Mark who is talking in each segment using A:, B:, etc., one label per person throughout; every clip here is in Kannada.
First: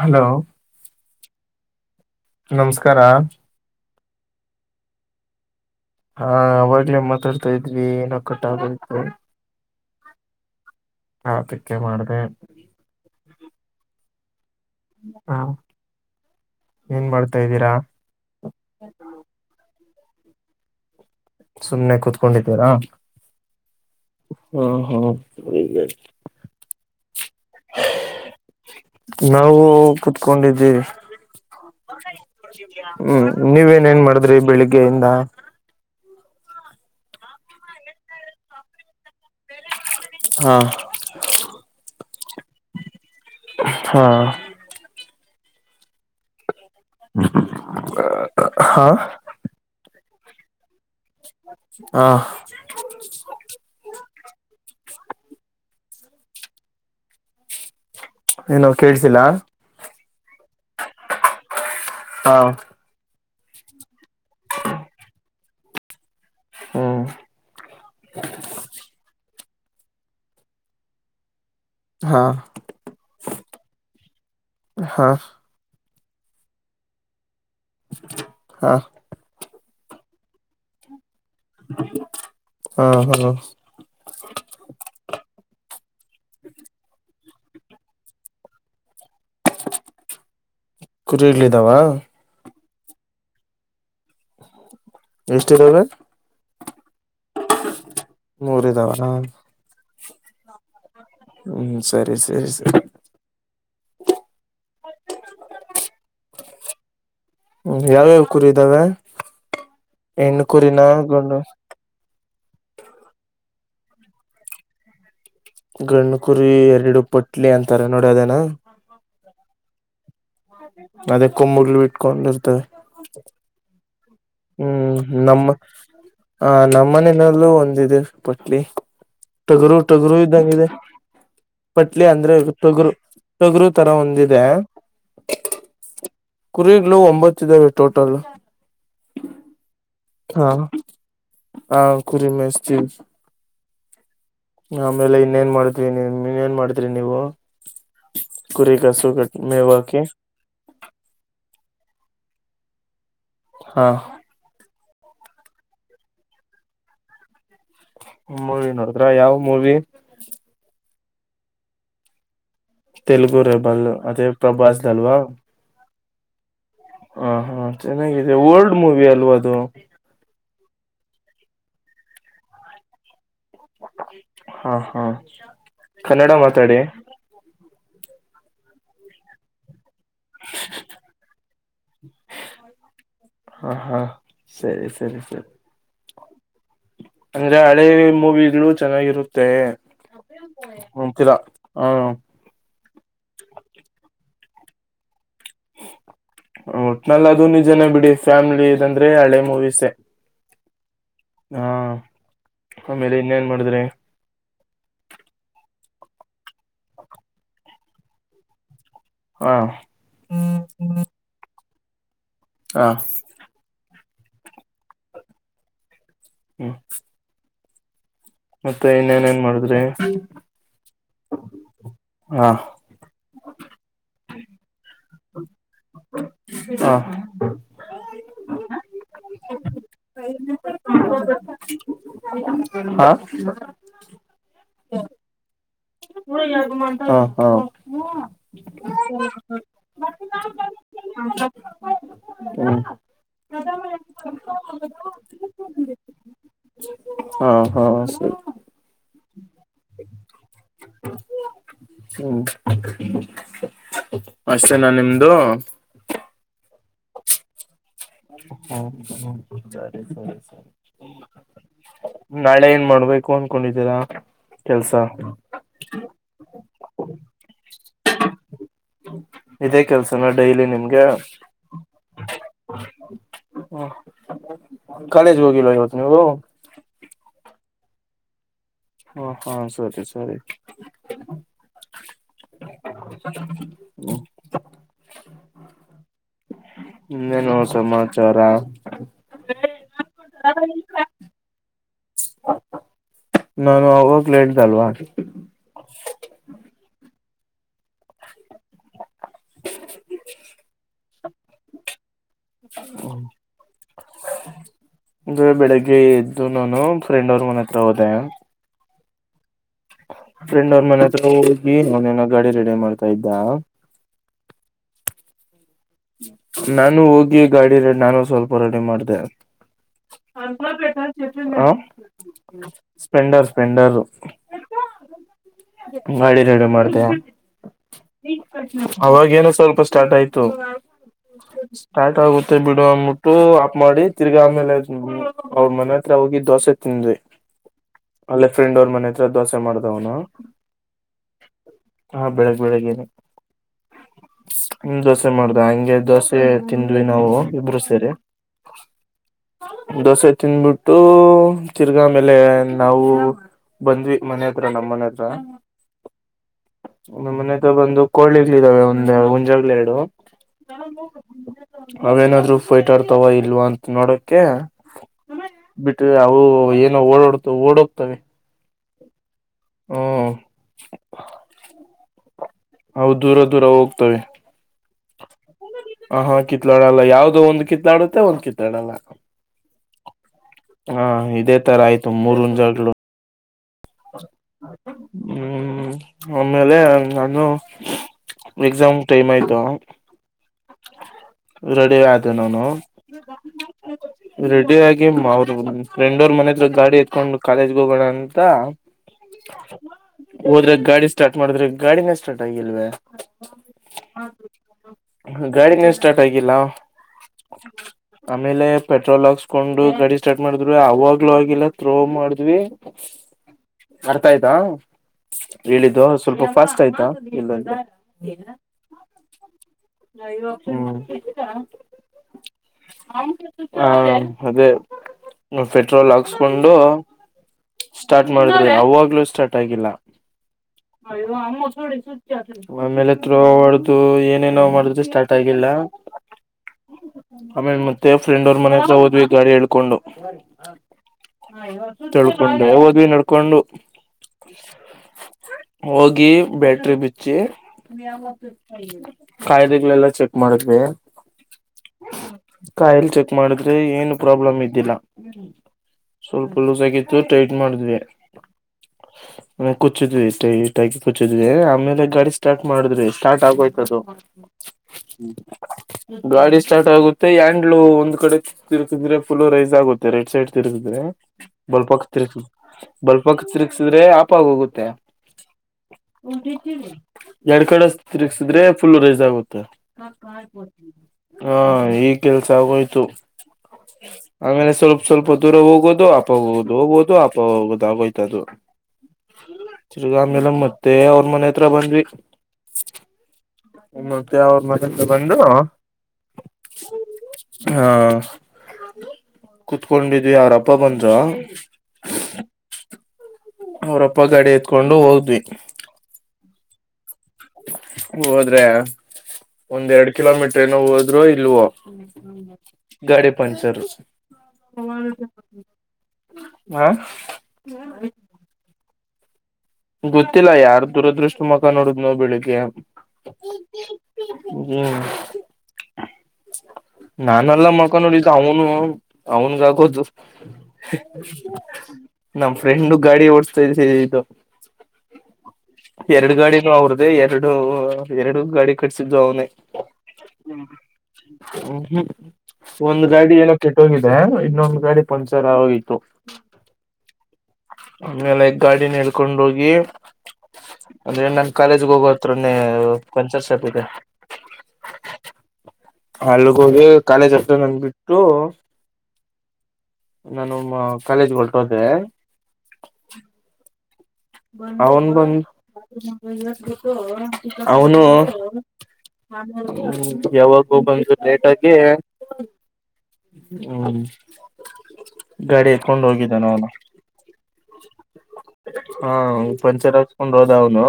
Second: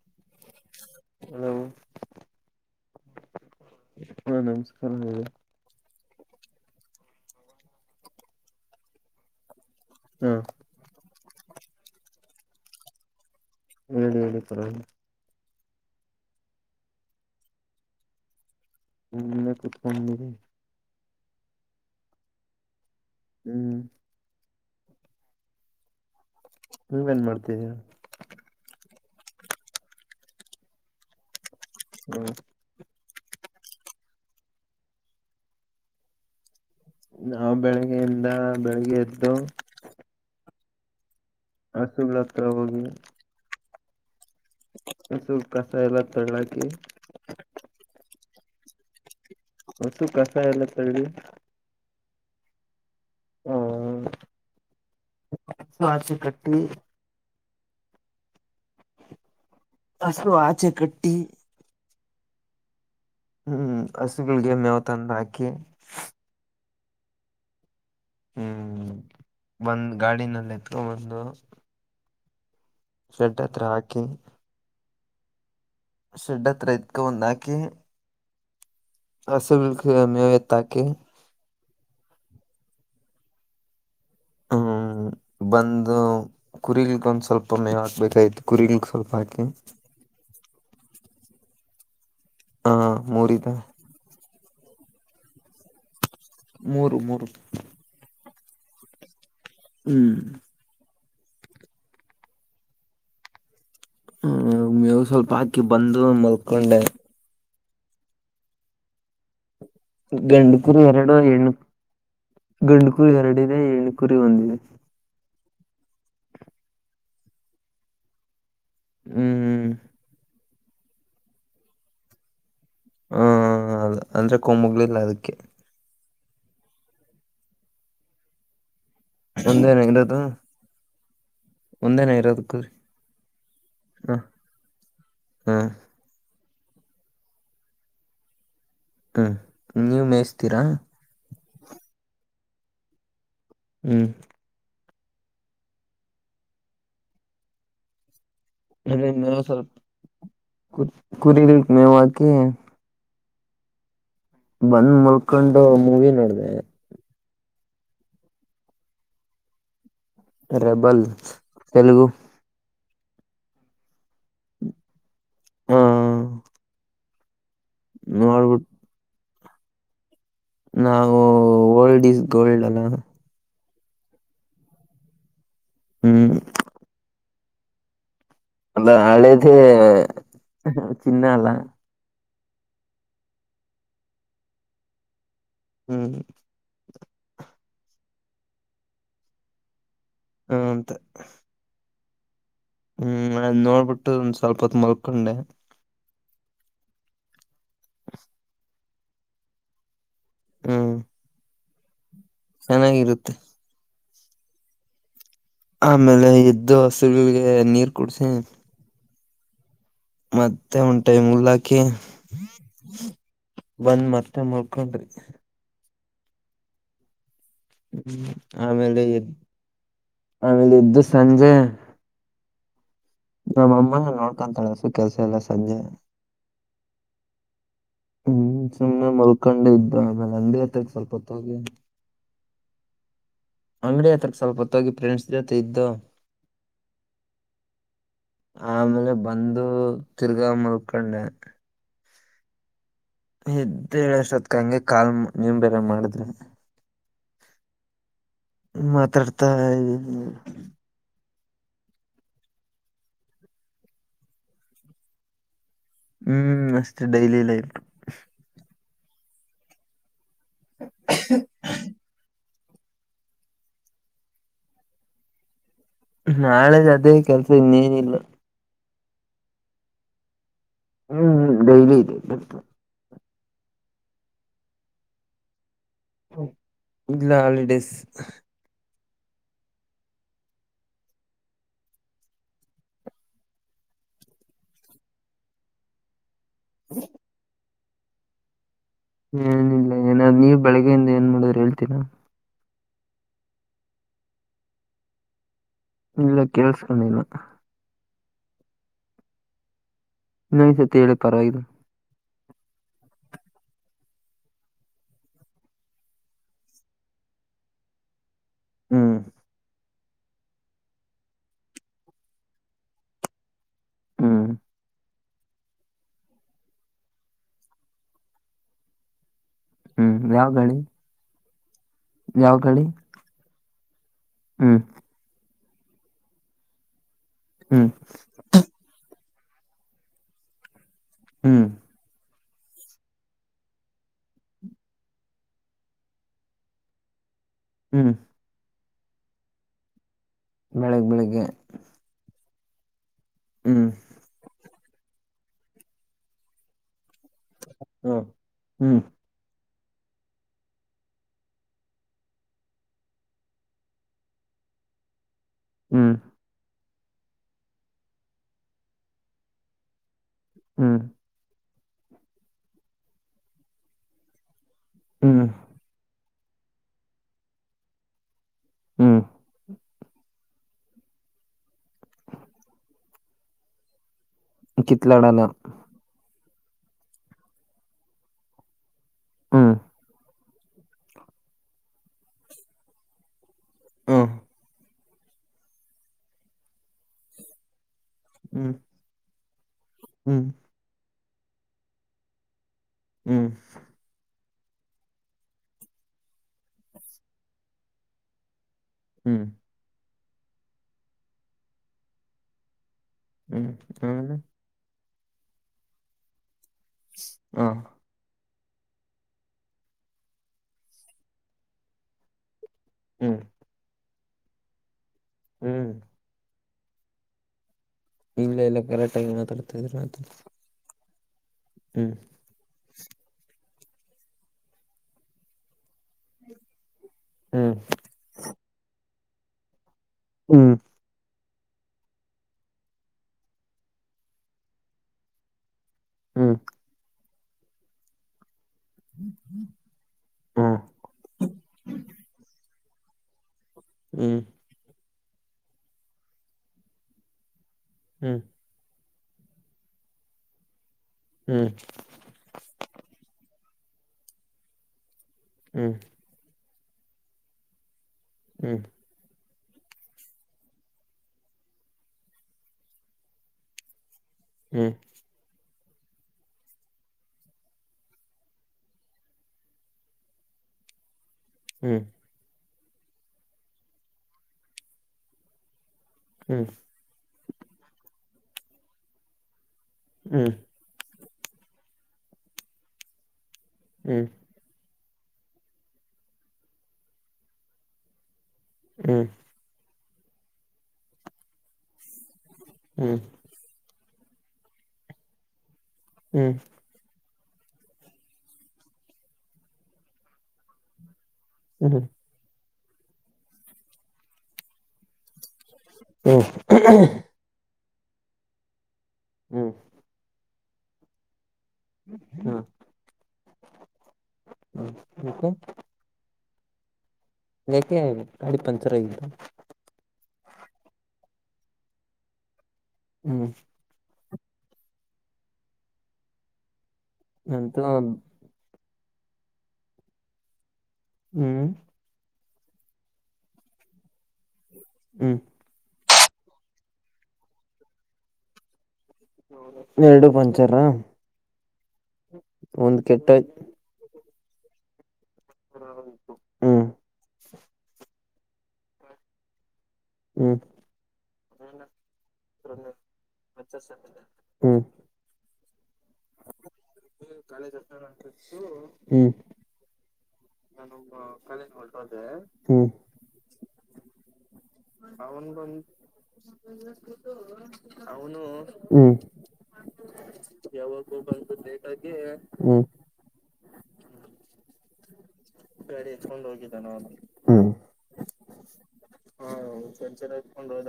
A: ಹಲೋ
B: ಹ
A: ನಮಸ್ಕಾರಾ
B: ಹಾ ನಮಸ್ಕಾರ ಹೇಳದ
A: ಹಾ ಅವಡ್ಲೆೇ ಮಾತಾಡ್ತಾ ಇದ್ವಿ ಏನೋ ಕಟ್ಟ ಆಾಗು
B: ಹ್ಮ್.
A: ಅದಕೆ ಮಾಡದೇ.
B: ಹೇಳಿ ಹೇಳಿ ಪರವಾಗಿಲ.
A: ಏನ್ ಮಾಡ್ತಾ್ದೀರಾ.
B: ಏನ ಇಲ್ಲ ಕೂತ ಕೂತಕೊಂಡ ಇದೀನಿ.
A: ಸುಮ್ನೆ ಕುೂತ್ಕೊಂಡಿದ್ದೀರಾ.
B: ಹ್ಮ್.
A: ಹ್ಮ ಹಾ [unintelligible]
B: ನೀವೇನ್ ಮಾಡ್ತಿದೀರ.
A: ನಾವು ಕುತ್ಕೊಂಡಿದ್ದೀವಿ.
B: ಹ್ಮ್
A: ಹ್ಮ್ ನೀವೇನ ಏನ್ ಮಾಡಿದ್ರಿ ಬೆಳಿಗ್ಗೆಯಿಂದ.
B: ನಾವ ಬೆಳಿಗ್ಗೆಯಿಂದ ಬೆಳಿಗ್ಗೆ ಎದ್ದು.
A: ಹಾ.
B: ಹಸುಗಳ ಹತ್ರ ಹೋಗಿ.
A: ಹಾ.
B: ಹಸುದ ಕಸ ಎಲ್ಲ ತಗಳ ಹಾಕಿ.
A: ಹಾ.
B: ಹೊಸು ಕಸ ಎಲ್ಲ ತಳ್ಳಿ.
A: ಹಾ.
B: ಆಚಿ ಕಟ್ಟಿ.
A: ಹಲೋ ಕೇಳ್ಸಿಲ್ಲಾ.
B: ಹಸು ಆಚೆ ಕಟ್ಟಿ.
A: ಆ.
B: ಹ್ಮ್ ಹಸುಗಳಿಗೆ ಮೇವ ತಂದ ಹಾಕಿ.
A: ಹ್.
B: ಹ್ಮ್ ಬಂದ ಗಾಡಿನಲ್ಲಿ ಎತಕೊ ಬಂದು.
A: ಹಾ.
B: ಶೇಡ್ ಹತ್ರ ಹಾಕಿ.
A: ಹಾ.
B: ಶೆಡ್ಡ ಹತ್ರ ಎತಕೊ ಬಂದ ಹಾಕಿ
A: ಹಾ
B: ಹಸುವಿಗ. [unintelligible] ನೆತ್ತ ಹಾಕಿ.
A: ಹಾ ಹಾ.
B: ಹ್ಮ್ ಮೇವ ಹಾಕ ಬೇಕ ಆಗಿತ್ತ ಕುರಿಗಿಗ ಸ್ವಲ್ಪ ಹಾಕಿ.
A: ಕುರಿಗಳ ಇದಾವ.
B: ಹಾ ಮೂರ ಇದೆ.
A: ಎಷ್ಟ ಇದಾವೆ.
B: ಮೂರು ಮೂರು.
A: ಮೂರ ಇದಾವ.
B: ಹ್ಮ್.
A: ಹ್ಮ್ ಸರಿ ಸರಿ ಸರಿ.
B: ಹ್ಮ ಮೇವು ಸ್ವಲ್ಪ ಹಾಕಿ ಬಂದು ಮಲ್ಕೊಂಡೆ.
A: ಹ್ಮ್ ಯಾವ್ಯಾವ ಕುರಿ ಇದಾವೆ.
B: ಗಂಡ ಕುರಿ ಎರಡು ಹೆಣ್ಣು. ಗಂಡ ಕೂರಿ ಎರಡಿದೆ ಹೆಣ್ಣ ಕುರಿ ಒಂದ ಇದೆ.
A: ಗಂಡ ಕುರಿ ಎರಡು ಪೊಟ್ಲಿ ಅಂತಾರ ನೋಡಿದಿನ ಅದನಾ
B: ಹ್ಮ್ ಹ್ಮ್.
A: ಅದೇಕ್ಕೂ ಮುರಲು ಇಟ್ಟಕೊಂಡ ಇರತವೆ.
B: ಹ ಅದ ಅಂದ್ರೆ ಕೊಂಬುಗಳಿಲ್ಲ
A: ಹ್ಮ್
B: ಅದಕ್ಕೆ
A: ನಮ್ ಆ ನಮ್ಮನೆಯಲ್ಲೂ ಒಂದಿದೆ ಪುಟ್ಲಿ. ಟಗರು
B: ಒಂದೇನ
A: ಟಗರು
B: ಇರೋದು
A: ಇದ್ದಂಗಿದೆ. ಪಟ್ಲಿ
B: ಒಂದೇನ
A: ಅಂದ್ರೆ
B: ಇರೋದು ಕುರಿ
A: ಟಗರು ಟಗರು ತರ ಒಂದ ಇದೆ.
B: ಹ್ಮ
A: ಕುರಿಗಳು ಒಂಬತ್ ಇದ್ದಾವೆ ಟೋಟಲ್.
B: ಹ್ಮ್ ನೀವ್
A: ಹ
B: ಮೇಯಿಸ್ತೀರಾ
A: ಹ ಕುರಿ ಮೆಸ್ತಿ
B: ಹ್ಮ್
A: ಆಮೇಲೆ ಇನ್ನೇನ್ ಮಾಡ್ತ್ವಿ ನೀ ಇನೆನ್ ಮಾಡುದ್ರಿ ನೀವು. ಕುರಿ ಕಸು
B: ಅದೆ
A: ಕಟ್
B: ಮೆವ್ ಸ್ವಲ್ಪ
A: ಮೇವ್ ಹಾಕಿ
B: ಕುು ಕುರಿಗಳ್ ಮೇವ್ ಹಾಕಿ.
A: ಹಾ
B: ಬಂದ್ ಮುಲ್ಕೊಂಡು ಮೂವಿ ನೋಡ್ದೆ.
A: ಮೂವಿ ನೋಡುದ್ರ ಯಾವ್ movie.
B: Rebel Telugu.
A: Telugu rebel ಅದೇ ಪ್ರಭಾಸ್ ದಲ್ವ್
B: ಹ
A: ಹಾ ಹಾ ಚೆನ್ನಾಗಿದೆ
B: ನೋಡ್ಬಿಟ್ಟು
A: ಓಲ್ಡ್ ಮೂವಿ ಅಲ್ವ ಅದು.
B: ನಾವು ಓಲ್ಡ್ ಇಸ್ ಗೋಲ್ಡ್ ಅನೊ
A: ಹಾ ಹಾ ಕನ್ನಡ
B: ಹ್ಮ್
A: ಮಾತಾಡಿ.
B: ಅದ ಹಳೆದೆ ತಿನ್ನಲ್ಲ.
A: ಹಾ ಹಾ ಸರಿ ಸರಿ ಸರಿ.
B: ಹ್ಮ್
A: ಅಂದ್ರೆ ಹಳೆ ಮೂವಿಗಳು ಚೆನ್ನಾಗಿರುತ್ತೆ.
B: ಹ ಅಂತ
A: ಅಂತಿರಾ ಹ್ಮ
B: ಹ್ಮ್ ಅದ್ ನೋಡ್ಬಿಟ್ಟು ಒಂದ್ ಸ್ವಲ್ಪಹೊತ್ ಮಲ್ಕೊಂಡೆ.
A: ಒಟ್ನಲ್ ಅದು ನಿಜನೇ ಬಿಡಿ ಫ್ಯಾಮಿಲಿಸ್ ಅಂದ್ರೆ ಹಳೆ ಮೂವೀಸ್ಸೆ.
B: ಹ್ಮ
A: ಹಾ ಆಮೇಲ್ ಇನ್ನೇನ್ ಮಾಡ್ದ್ರಿ
B: ಆಮೇಲೆ ಎದ್ದು ಹಸುವಿಗೆ ನೀರ್ ಕುಡ್ಸಿ.
A: ಹಾ
B: ಮತ್ತೆ ಒಂದ್ ಟೈಮ್ ಹುಲ್ಲಾಕಿ
A: ಹಾ
B: ಬಂದ್ ಮತ್ ಮತ್ತೆ ಮಲ್ಕೊಂಡೆ.
A: ಹ್ಮ್
B: ಹ್ಮ
A: ಮತ್ತೆ
B: ಆಮೇಲೆ
A: ಇನ್ನೇನೇನ್ ಮಾಡಿದ್ರಿ
B: ಆಮೇಲ್ ಎದ್ದು ಸಂಜೆ.
A: ಹಾ
B: ನಮ್ ಅಮ್ಮ ನೋಡ್ಕೊಂತಾಳೆ ಹುಸು ಕೆಲ್ಸ ಎಲ್ಲ ಸಂಜೆ. ಹ್ಮ್ ಸುಮ್ನೆ ಮುಲ್ಕೊಂಡ ಇದ್ದು ಆಮೇಲೆ ಅಂಗಡಿ ಹತ್ರ ಸ್ವಲ್ಪತ್ ಹೋಗಿ.
A: ಹಾ ಹಾ
B: ಅಂಗ್ಡಿ ಅತ್ರ ಸ್ವಲ್ಪ ತ್ ಹೋಗಿ ಫ್ರೆಂಡ್ಸ್ ಜೊತೆ ಇದ್ದು.
A: ಹಾ ಹಾ [unintelligible]
B: ಆಮೇಲೆ ಬಂದು ತಿರ್ಗಾ ಮಲ್ಕೊಂಡೆ
A: ಹ್ಮು
B: ಎದ್ದೇಳಷ್ಟೊತ್ಕ ಹಂಗೆ ಕಾಲ್ ನೀವ್ ಬೇರೆ ಮಾಡಿದ್ರಿ
A: [unintelligible] ಹಾ ಹಾ ಸರ್
B: ಮಾತಾಡ್ತಾ ಇದಿನಿ.
A: ಹ್ಮ್ ಅಷ್ಟೇನಾ ನಿಮ್ದು.
B: ಹ್ಮ್ ಅಷ್ಟೇ ಡೈಲಿ ಲೈಫು.
A: [unintelligible]
B: [unintelligible]
A: ನಾಳೆ ಏನ್ ಮಾಡ್ಬೇಕು ಅನ್ಕೊಂಡಿದ್ದೀರಾ ಕೆಲ್ಸ.
B: ನಾಳೆ ಅದೇ ಕೆಲ್ಸ ಇನ್ನೇನಿಲ್ಲ.
A: ಇದೇ ಕೆಲ್ಸನ ಡೈಲಿ ನಿಮ್ಗೆ.
B: ಹ್ಮ್ ಡೈಲಿ ಇದೆ ಕೆಲ್ಸ
A: ಕಾಲೇಜ್ ಹೋಗಿಲ್ಲ ಇವತ್
B: ಇಲ್ಲ ಹಾಲಿಡೇಸ್.
A: ಅ ಹಾ ಸರಿ ಸರಿ ಹ [unintelligible] ಇನ್ನೇನು ಸಮಾಚಾರ.
B: ಏನಿಲ್ಲ ಏನಾದ್ ನೀವ್ ಬೆಳಗ್ಗೆಯಿಂದ ಏನ್ ಮಾಡಿದ್ರಿ ಹೇಳ್ತೀರ.
A: ನಾನು ಆವಾಗ್ಲೇ ಹೇಳಿದಲ್ಲ
B: ಇಲ್ಲ ಕೇಳಿಸಿಕೊಂಡಿಲ್ಲ ಇನ್ನೊಂದ್ಸತಿ ಹೇಳು ಪರವಾಗಿಲ್ಲ
A: ಹ್ಮ [unintelligible] ಅ ಬೆಳಿಗ್ಗೆ ಎದ್ದು ನಾನು ಫ್ರೆಂಡ್ ಅವ್ರ ಮನೆ ಹತ್ರ ಹೋದೆ
B: ಹ್ಮ್
A: ಫ್ರೆಂಡ್ ಅವ್ರ ಮನೆ ಹತ್ರ ಹೋಗಿ ಅವನನ ಗಾಡಿ ರೆಡಿ ಮಾಡ್ತಾ ಇದ್ದ
B: ಹ್ಮ್
A: ನಾನು ಹೋಗಿ ಗಾಡಿ ರಡಿ ನಾನು ಸ್ವಲ್ಪ ರೆಡಿ ಮಾಡ್ದ
B: ಹ್ಮ
A: ಹ
B: ಯಾವ
A: ಸ್ಪೆಂಡರ್ ಸ್ಪೆಂಡರ್ [inaudible]
B: ಹ್ಮ
A: ಗಾಡಿ ರೇಡಿ ಮಾಡ್ತೇಯ
B: ಹ್ಮ್
A: ಅವಾಗ [inaudible] ಸ್ವಲ್ಪ ಸ್ಟಾರ್ಟ್ ಆಯ್ತು
B: ಹ್ಮ್
A: ಸ್ಟಾರ್ಟ್ ಆಗ ತ್ತೆ ಬಿಡು ಅಂದ್ಬಿಟ್ಟು ಆಪ್ ಮಾಡಿ ತಿರ್ಗಿ ಆಮೇಲೆ ಅವ್ರ ಮನೆ ಹತ್ರ ಹೋಗಿ ದೋಸೆ ತಿಂದ್ವಿ
B: ಹ್ಮ್
A: ಅಲ್ಲೇ ಫ್ರೆಂಡ್ ಅವ್ರ ಮನೆ ಹತ್ರ ದೋಸೆ ಮಾಡ್ದವ್ನ ಅವನು
B: ಬೆಳಿಗ್ಗೆ ಬೆಳಿಗ್ಗೆ
A: ಬೆಳಗ್ನೆ
B: ಹ್ಮ್
A: ಹ ದೋಸೆ ಮಾಡ್ದ ಹಂಗೆ ದೋಸೆ ತಿಂದ್ವಿ ನಾವು ಇಬರು ಸೇರಿ
B: ಹ್ಮ್ ಹ್ಮ್
A: ದೋಸೆ ತಿನ್ಬಿಟ್ಟು ತಿರ್ಗ್ಮೇಲೆ ನಾವು ಬಂದ್ವಿ ಮನೆ ಹತ್ರ ನಮ್ ಮನೆ ಹತ್ರ
B: ಹ್ಮ್
A: ಮನೆತ ಬಂದು ಕೋಳಿಗ್ಗಳ ಇದಿದಾವೆ ಒಂದು ಹಂಜಾಗಲೆ ಎರಡು
B: ಹ್ಮ್
A: ಅವೇನಾದ್ರು ಫೈಟ್ ಆತಾವ ಇಲ್ವಾ ಅಂತ ನೋಡಕ
B: ಹ್ಮ್
A: ಬಿಟ್ಟ ಓ ಏನೋ ಓಡಾಡ್ತು ಓಡೋಗ್ತವೆ
B: ಹ್ಮ
A: ಹ್ಮ ಅವು ದೂರ ದೂರ ಹೋಗ್ತವೆ
B: ಕಿತ್ಲಾಡಲ್ಲ
A: ಹ ಹಾ ಕಿತ್ಲಾಡಲ್ಲ ಯಾವ್ದದು ಒಂದ್ ಕಿತ್ಲಾಡುತ್ತೆ ಒಂದ್ ಕಿತ್ಲಾಡಲ್ಲ
B: ಹ್ಮ
A: ಹಾ ಇದೇ ತರ ಆಯ್ತು ಮೂರುಂಜಾಗಗಳು
B: ಹ್ಮ್
A: ಹ್ಮ್ ಆಮೇಲೆ ನಾನು
B: ಹ್ಮ್
A: ಎಕ್ಸಾಮ್ ಟೈಮ್ ಆಯ್ತು
B: ಹ್ಮ್
A: ರೆಡಿ ಆದ ನನು
B: ಹ್ಮ್
A: [unintelligible] ರೆಡಿ ಆಗಿ ಅವ್ರ ಫ್ರೆಂಡ್ ಅವ್ರ ಮನತ್ರ ಗಾಡಿ ಎತ್ಕೊಂಡು ಕಾಲೇಜ್ಗೆ ಹೋಗೋಣ ಅಂತ
B: ಹ್ಮ್
A: ಹೋದ್ರೆ ಗಾಡಿ ಸ್ಟಾರ್ಟ್ ಮಾಡಿದ್ರೆ ಗಾಡಿನೇ ಸ್ಟಾರ್ಟ್ ಆಗಿಲ್ವ
B: ಹ್ಮ್ ಹ
A: ಗಾಡಿನೇನ್ ಸ್ಟಾರ್ಟ್ ಆಗಿಲ್ಲ
B: ಹಾ
A: ಆಮೇಲೆ ಪೆಟ್ರೋಲ್ ಹಾಕ್ಸ್ಕೊಂಡು ಗಾಡಿ ಸ್ಟಾರ್ಟ್ ಮಾಡಿದ್ರು ಅವಾಗ್ಲೂ ಆಗಲ್ಲ ತ್ರ್ರೋ ಮಾಡಿದ್ವಿ
B: ಹ್ಮ್
A: ಅರ್ಥ ಆಯ್ತಾ
B: ಹ್ಮ್
A: ಹೇಳಿದ್ದು ಸ್ವಲ್ಪ ಫಾಸ್ಟ್ ಆಯ್ತಾ ಇಲ್ಲ
B: ಈಗ್ಲೇ ಎಲ್ಲ ಕರೆಕ್ಟ್ ಆಗಿ ಮಾತಾಡ್ತಾ ಇದ್ರ ಆತ.
A: ಹ್ಮ [inaudible]
B: ಹ್ಮ್
A: ಹ ಅದೇ ಪೆಟ್ರೋಲ್ ಹಾಕ್ಸ್ಕೊಂಡು
B: ಹ್ಮ್
A: ಸ್ಟಾರ್ಟ್ ಮಾಡಿದ್ರಿ ಅವಾಗ್ಲೂ ಸ್ಟಾರ್ಟ್ ಆಗಿಲ್ಲ
B: ಹ್ಮ್
A: ಆಮೇಲೆ ತ್ರೋ ಹೊಡ್ದು ಏನೇನ ಮಾಡಿದ್ರೆ ಸ್ಟಾರ್ಟ್ ಆಗಿಲ್ಲ
B: ಹ್ಮ್
A: ಆಮೇಲೆ ಮತ್ತೆ ಫ್ರೆಂಡ್ ಅವರ ಮನೆ? [unintelligible] ಎ, ಹೋದ್ವಿ ಗಾಡಿ ಇಲ್ಲಿಕೊಂಡು,
B: ಹ್ಮ
A: ತಳ್ಕೊಂಡು ಹೋದ್ವಿ ನಡ್ಕೊಂಡು?
B: ಹ್ಮ್
A: [inaudible] ಹೋಗಿ, ಬ್ಯಾಟರಿ, ಬಿಚ್ಚಿ?
B: ಹ್ಮ್
A: [inaudible] ಕಾಯ್ದಗಳೆಲ್ಲ, ಚೆಕ್ ಮಾಡಿದ್ವಿ? [inaudible]
B: ಹ್ಮ್
A: ಕಾಯಿಲ್, ಚೆಕ್ ಮಾಡಿದ್ರೆ! ಏನು ಪ್ರಾಬ್ಲಮ್ ಇದ್ದಿಲ್ಲ?
B: ಹ್ಮ್
A: [inaudible] ಸ್ವಲ್ಪ, ಲೂಸ್ ಆಗಿತ್ತು! ಟೈಟ್ ಮಾಡಿದ್ವಿ. [inaudible]
B: ಹ್ಮ್. [inaudible]
A: ನಾವು, ಕುಚ್ಚಿದ್ವಿ! ತೈ, ತಕಿ ಕುಚ್ಚಿದ್ವಿ ಆಮೇಲೆ ಗಾಡಿ ಸ್ಟಾರ್ಟ್ ಮಾಡಿದ್ರಿ ಸ್ಟಾರ್ಟ್ ಆಗೋಯಿತು, ಅದು. [inaudible] ಹ್ಮ್. [unintelligible] ಗಾಡಿ ಸ್ಟಾರ್ಟ್ ಆಗುತ್ತೆ! ಹ್ಯಾಂಡಲ್, ಒಂದ್ ಕಡೆ, ತಿರುಗಾಧಾರೆ, ಫುಲ್ ರೈಸ್ ಆಗುತ್ತೆ ರೈಡ್ ಸೈಡ್. [inaudible] ತಿದ್ರೆ, ಬಲ್ಪಕ್
B: ಹ್ಮ್
A: ತಿರಗು? [inaudible] ಬಲ್ಬಬ್ಯಾಂಕ್ಸ್, ತಿರುಗ್ಸಿದ್ರೆ ಆಫ್ಗಾಗಿ, ಹೋಗುತ್ತೆ?
B: ಹ್ಮ್
A: [unintelligible] ಎರಡ್, ಕಡೆ ತಿರುಗ್ಸಿದ್ರೆ! ಫುಲ್ ರೈಸ್ ಆಗುತ್ತೆ? [inaudible]
B: ಹ್ಮ್. [inaudible]
A: ಹಾ, ಈ ಕೆಲ್ಸ ಆಗೋಯ್ತು!
B: ಹ್ಮ್ ಹ್ಮ್ ಹ್ಮ್ ಹ್ಮ್
A: ಆಮೇಲೆ ಸ್ವಲ್ಪ? [inaudible] ಸ್ವಲ್ಪ, ದೂರ ಹೋಗೋದು! ಆಫ್ಗಾಗೋಧು, ಹೋಗೋದು, ಅಪ ಹೋಗೋದು, ಆಯ್ತು, ಅದು. [inaudible]
B: ಹ್ಮ. [inaudible]
A: ತಿರ್ಗಾಮೇಲೆ, ಮತ್ತೆ ಅವ್ರ ಮನೆ ಹತ್ರ ಬಂದ್ವಿ? [inaudible]
B: ಹ್ಮ್. [inaudible]
A: ಮತ್ತೆ, ಅವ್ರ ಮಗಂತರಾ, ಬಂದು? [inaudible]
B: ಹ್ಮ್. [inaudible]
A: ಹಾ, ಕುತ್ಕೊಂಡ್, ಇದೀಯ, ಅವರು, ಅಪ್ಪ, ಬಂದಾರು? [inaudible]
B: ಸರಿ! [inaudible]
A: ಅವ್ರಪ್ಪ, ಗಾಡಿ, ಎತ್ಕೊಂಡು ಹೋದ್ವಿ? [inaudible]
B: ಹ್ಮ, ಯಕಲೈ. [unintelligible]
A: ಹೋದ್ರೆ ಒಂದ್ ಎರಡ್ ಕಿಲೋಮೀಟರು ಏನೋ, ಹೋದರೋ, ಇಲ್ವೋ. [inaudible] ಹೂ, ಹ್ಮ್ಮ್, ಗಾಡಿ ಪಂಕ್ಚರ್? [unintelligible] ಹ? [inaudible]
B: ಅದಕ್ಕೆ, ಹೇಳಿದ್ದು, ಗಾಡಿ ಪಂಕ್ಚರ್, ಹಗಿಧ್ಯಂಥ? [inaudible]
A: ಗೊತ್ತಿಲ್ಲ, ಯಾರು ದುರದೃಷ್ಟ! ಮುಖ ನೋಡುದ, ನೋ, ಬೆಳಿಗ್ಗೆ? [inaudible]
B: ಹ್ಮ್. [inaudible]
A: ಹ್ಮ್, ನಾನು, ಅಲ್ಲಾ,
B: ನಂತ
A: ಮುಖ ನೋಡಿದ್ದು ಅವನು? [inaudible] ಅವನಿಗೆ ಹಾಕೂ, ಜೂಸ್?
B: ಹ್ಮ್
A: [unintelligible] ನಮ್, ಫ್ರೆಂಡು ಗಾಡಿ ಓಡಿಸ್ತಾ ಇದ್ದಿದ್ದು ಇದು
B: ಹ್ಮ್
A: ಎರಡು, ಗಾಡಿನು, ಅವರು? [inaudible] ಅದೇ, ಎರಡು, ಎರಡು, ಗಾಡಿ, ಕಟ್ಸಿದು, ಅವನೇ? [inaudible]
B: ಎರಡು ಪಂಚರ
A: ಹ್ಮ, ಹ್ಮ್, ಒಂದ್ ಗಾಡಿ! ಏನೋ ಕೆಟ್ಟ ಹೋಗಿದೆ? [inaudible] ಇನ್ನೊಂದು ಗಾಡಿ ಪಂಚರ್ ಆಗೋಗಿತ್ತು?
B: ಹ್ಮ್
A: [inaudible] ಆಮೇಲೆ, ಗಾಡಿನ ಎಳ್ಕೊಂಡು, ಹೋಗಿ? [inaudible]
B: ಹ್ಮ್. [inaudible]
A: ಅಂದ್ರೆ, ನಾನು, ಕಾಲೇಜ್, ಹೋಗು ಹತ್ರಾನೆ,
B: ಹ್ಮ್
A: ಪಂಚರ್ ಶಾಪ್ ಇದೆ? [inaudible] ಅಲ್ಲಿಗೆ, ಹೋಗಿ ಕಾಲೇಜ್? ಹತ್ರಾನೆ ಬಿಟ್ಟು? [inaudible] ನಾನು, ಕಾಲೇಜ್! ಹೊರಟುಹೋದೆ? [inaudible]
B: ಹಾ, ಹ್ಮ್. [inaudible]
A: ಅವನು, ಬಂದು, ಅವನು? [unintelligible]
B: ಹ್ಮ್ ಹ್ಮ್
A: ಹ್ಮ್, ಯಾವಾಗೂ! ಬಂದು, ಲೇಟ ಆಗಿ? [unintelligible]
B: ಹ್ಮ್
A: ಹ್ಮ್, ಗಾಡಿ, ಎತ್ತಿಕೊಂಡು, ಹೋಗಿದ್ದನೆ, ಅವನು?
B: ಹ್ಮ್ ಹ್ಮ್
A: [unintelligible] ಹಾ, ಪಂಚರಗಿಸಿಕೊಂಡು ಹೋದವನು?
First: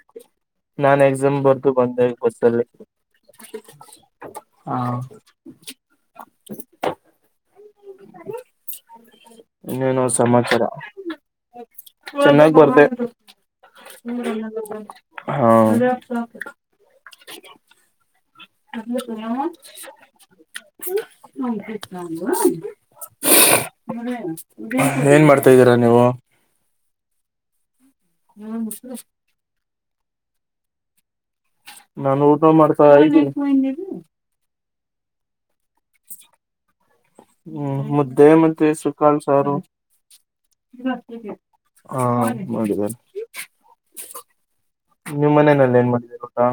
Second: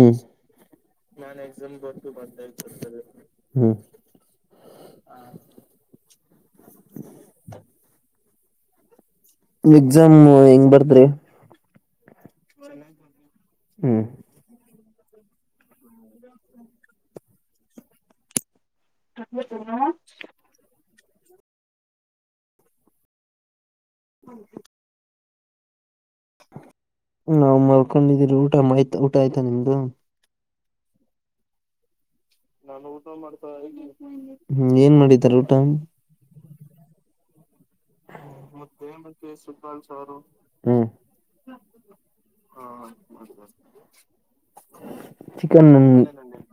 A: [inaudible] ನಾನು, ಎಕ್ಸಾಮ್, ಬರದು ಬಂದೇ, ಬಸ್ಸಲ್ಲಿ,
B: ಹ್ಮ್
A: ಹಾ. [unintelligible] [inaudible] [unintelligible] ಇನ್ನೇನು,
B: ಎಕ್ಸಾಮ್
A: ಸಮಾಚಾರ?
B: ಹೆಂಗ್ ಬರ್ದ್ರಿ
A: [unintelligible] ಚೆನ್ನಾಗಿ ಬರ್ತೆ
B: ಹ್ಮ್
A: ಹಾ ಹು [unintelligible] ಏನ್ ಮಾಡ್ತಾ್ದೀರಾ ನೀವು
B: ನಾವು ಮಲ್ಕೊಂಡಿದ್ದೀರಿ ಊಟ ಆಯ್ತ ಊಟ ಆಯ್ತಾ ನಿಮ್ದು
A: ನಾನು ಊಟ ಮಾಡ್ತಾ್ದೀನಿ
B: ಹ್ಮ್ ಏನ್ ಮಾಡಿದಿದ್ದಾರೆ ಊಟ
A: ಹ್ಮ್ ಮುದ್ದೆ ಮತ್ತೆ ಸುಕಾಲ್ ಸಾರು ಹಾ
B: ಹಾ
A: ಹ ನೀವು್ ಮನೇಲ್ಲ ಏನ್ ಮಾಡಿದೀರ ಊಟಾ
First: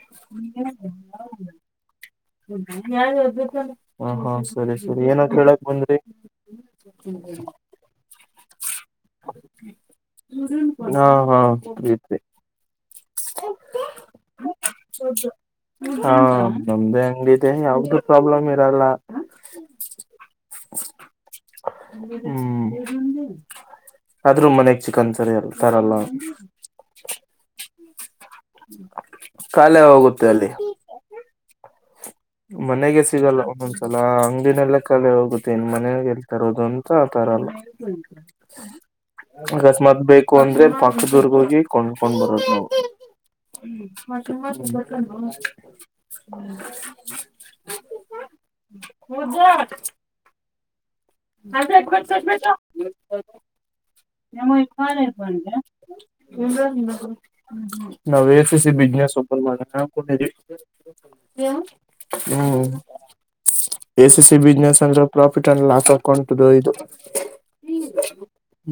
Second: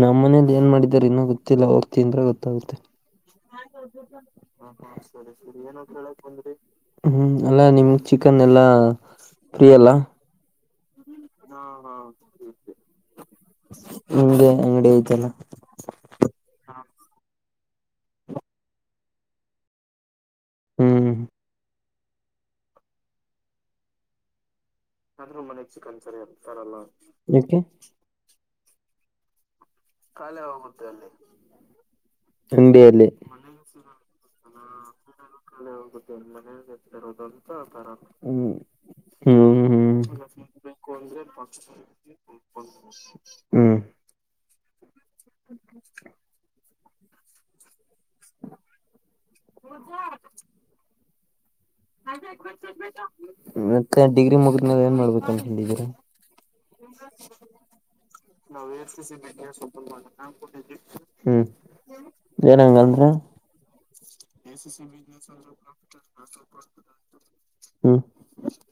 B: ನಮ್ಮ ಮನೇಲಿ ಏನ್ ಮಾಡಿದಾರೆ ಇನ್ನೂ ಗೊತ್ತಿಲ್ಲ ಹೋಗ್ ತಿಂದ್ರೆ ಗೊತ್ತಾಗುತ್ತೆ
A: ಹ ಹಾ ಸರಿ ಸರಿ ಏನಾದ
B: ಏ ಅಂದ್ರ ಹ್ಮ್ ಅಲ್ಲಾ ನಿಮ್ ಚಿಕನ್ ಎಲ್ಲಾ ಪ್ರಿಯಲ್ಲ
A: ಹಾ ಹಾ
B: ನಿಮ್ಗೆ ಅಂಗಡಿ ಐತಲ್ಲ
A: ಹಾ ನ ಯಾವ್ದು ಪ್ರಾಬ್ಲಮ್ ಇರಲ್ಲ
B: ಹ್ಮ್
A: ಹ್ಮ್ ಆದ್ೂ ಮನೆ
B: ಆದ್ರೂ ಮನೆಗ್ ಚಿಕ್ಕನ್ ಸರಿ ಹತಾರಲ್ಲ
A: ಕಾಲೆ ಹೋಗುತ್ತೆ ಅಲ್ಲಿ ಮನೆಗೆ
B: ಅಂಗಡಿಯಲ್ಲಿ
A: ಸಿಗಲ್ಲ ಒಂದೊಂದ್ಸಲ ಹಂಗಿನೆಲ್ಲ ಲ ಹೋಗುತ್ತೆ ಇನ್ ಮನಾಗ ೇಳ್ತರೋದು ಅಂತ ಆ ತರಲ್ಲ
B: ಹ್ಮ್ ಹ್ಮ್ ಹ್ಮ್
A: ಅಕಸ್ಮಾತ್ ಬೇಕು ಅಂದ್ರೆ ಪಕ್ಕದದುರ್ಗ ಹೋಗಿ ಕೊಂಡ್ಕೊಂಡ್ ಬರದು ನಾವು
B: ಹ್ಮ್
A: ಮತ್ತ ಹ್ಮ [inaudible]
B: ಮತ್ತೆ ಡಿಗ್ರಿ
A: ನಮ್ಮ
B: ಮುಗಿದ್ಮೇಲೆ
A: ಕಾಲ
B: ಏನ್
A: ಇ
B: ಮಾಡ್ಬೇಕು
A: ಬಂದ್ರೆ
B: ಅನ್ಕೊಂಡಿದೀರಾ
A: [unintelligible] ಹ್ಮ ಹ್ಮ್ ಹ್ಮ್ ನವ ಸಿ ಸಿ ಬಿಜನೆಸ್ ಪ ಮಾಡ
B: ಏನಂಗಂದ್ರ
A: ಎಸ್ ಎ ಬಿಸ್ ಪ್ರಫಿಟ್ಂಡ್ ಲಾಸ್ ಟ ಇದು
B: ಹ್ಮ್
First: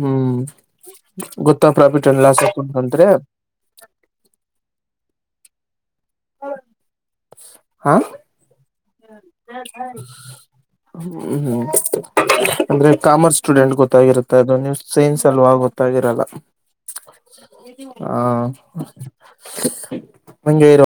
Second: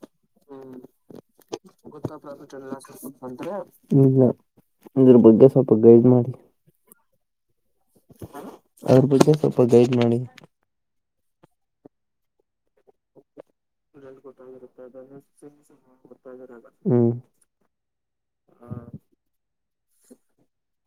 A: ಹ್ಮ್ ಗೊತ್ತ ಪ್ರಾಫಿಟ್ ಅನ್ ಲಾಸ್ಂತಂದ್ರ
B: ಅಂದ್ರ ಬಗ್ಗೆ ಸ್ವಲ್ಪ ಗೈಡ್ ಮಾಡಿ
A: ಹಾ
B: ಅದ್ರ ಬಗ್ಗೆ ಸ್ವಲ್ಪ ಗೈಡ್ ಮಾಡಿ
A: ಹ್ಮ ಹ್ಮ್ ಅಂದ್ರೆ ಕಾಮರ್ಸ್ ಸ್ಟೂಡೆಂಟ್ ಗೊತ್ತಾಗಿರುತ್ತಾ ಅದು ನೀವು ಸೈನ್ಸ್ ಅಲ್ವಾಗ ಗೊತ್ತಾಗಿರಲ್ಲ
B: ಹ್ಮ್
A: ಹಂಗೆ ಇರು